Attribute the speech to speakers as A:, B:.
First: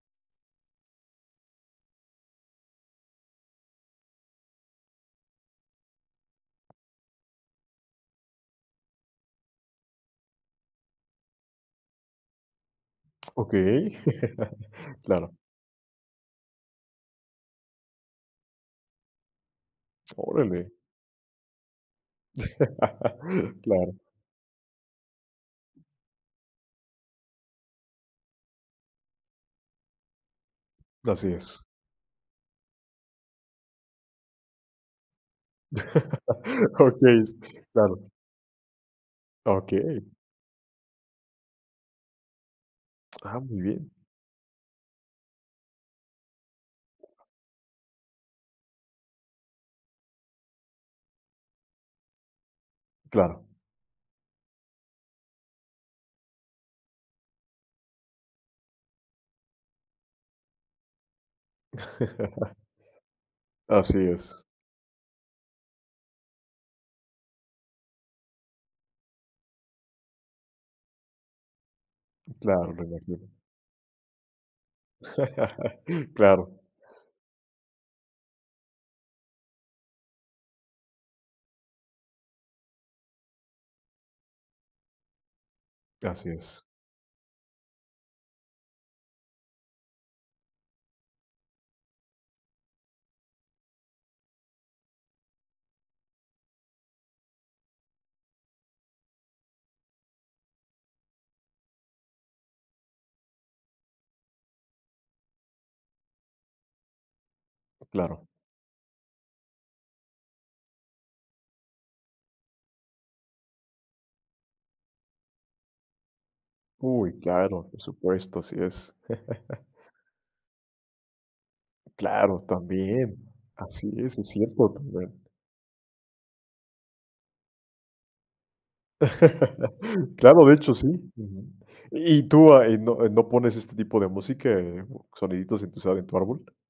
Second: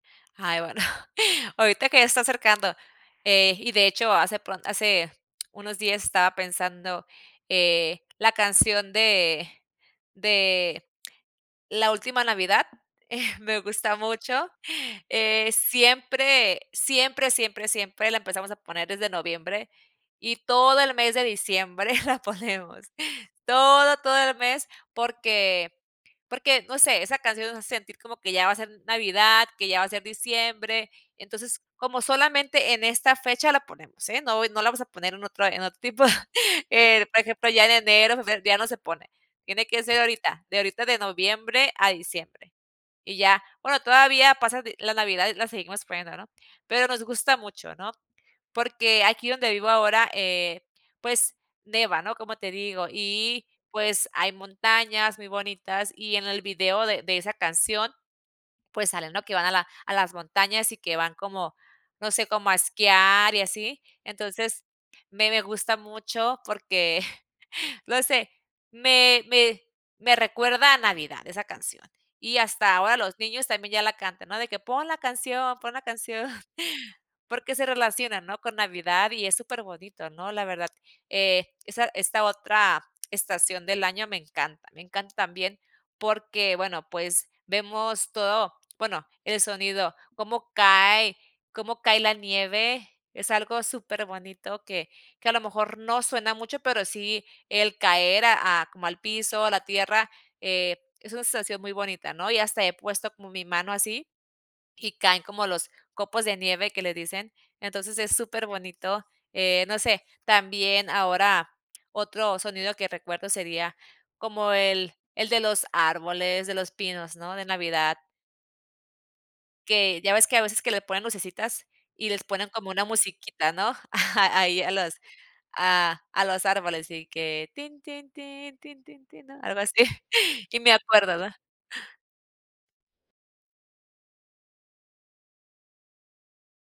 A: Ay, bueno. Ahorita que ya está acercando, eh, y de hecho hace pron hace unos días estaba pensando, eh, la canción de de la última navidad, eh, me gusta
B: Okey,
A: mucho,
B: claro.
A: eh, siempre, siempre, siempre, siempre, la empezamos a poner desde noviembre, y
B: Órale.
A: todo el mes de diciembre la ponemos
B: Claro.
A: todo, todo el mes. Porque porque, no sé, esa canción nos hace sentir como que ya va a ser navidad, que ya va a ser diciembre.
B: Así es.
A: Entonces, como solamente, en esta fecha la ponemos, ¿eh?, no no la vamos a poner en otra en otro tipo. Eh,
B: Okey,
A: por
B: s
A: ejemplo, ya en
B: Claro.
A: enero, ya no se pone.
B: Ah,
A: Tiene que ser
B: okey.
A: ahorita, de ahorita de noviembre a diciembre. Y
B: Ah,
A: ya,
B: muy
A: bueno,
B: bien.
A: todavía pasa, la Navidad y la seguimos poniendo, ¿no? Pero nos gusta mucho, ¿no? Porque aquí donde vivo ahora, eh, pues, nieva, ¿no? Como te digo,
B: Claro.
A: y, pues, hay montañas muy bonitas, y en el video de de esa canción, pues, salen, ¿no? Que van a la a las montañas, y que van como, no sé, como a esquiar y así.
B: Así es.
A: Entonces, me me gusta mucho porque, no sé, me me me recuerda a Navidad esa canción. Y
B: Claro,
A: hasta
B: lo
A: ahora los
B: imagino.
A: niños también, ya la cantan, ¿no? De que: "Pon la canción, pon la canción",
B: Claro.
A: porque, se relacionan, ¿no? Con navidad, y es super bonito, ¿no? La verdad, eh, esa esta otra estación del año, me encanta, me encanta también,
B: Así
A: porque,
B: es.
A: bueno, pues, vemos todo bueno, el sonido, cómo cae cómo cae la nieve, es algo super bonito que que a lo mejor, no suena mucho, pero sí el caer, a a como al piso, a la tierra, eh, es una sensación muy bonita, ¿no? Y hasta he puesto como mi mano así, y caen como los copos de nieve, que le dicen. Entonces, es
B: Claro.
A: super bonito, eh, no sé, también, ahora otro sonido que recuerdo sería como el el de los árboles, de los pinos,
B: Uy,
A: ¿no? De
B: claro, por
A: navidad
B: supuesto, así, es.
A: que, ya ves que, a veces que le ponen lucecitas, y les
B: Claro
A: ponen como una
B: también,
A: musiquita, ¿no?
B: así es, es
A: Ahí, a
B: cierto
A: los
B: también.
A: a a los árboles, y que tin, tin, tin, tin, tin, tin ¿no? Algo así.
B: Claro, de
A: Y me
B: hecho, sí.
A: acuerdo, ¿no?
B: Ujú, ¿y tú ahí, no eh, no pones este tipo de música, soniditos en tu sala, en tu árbol?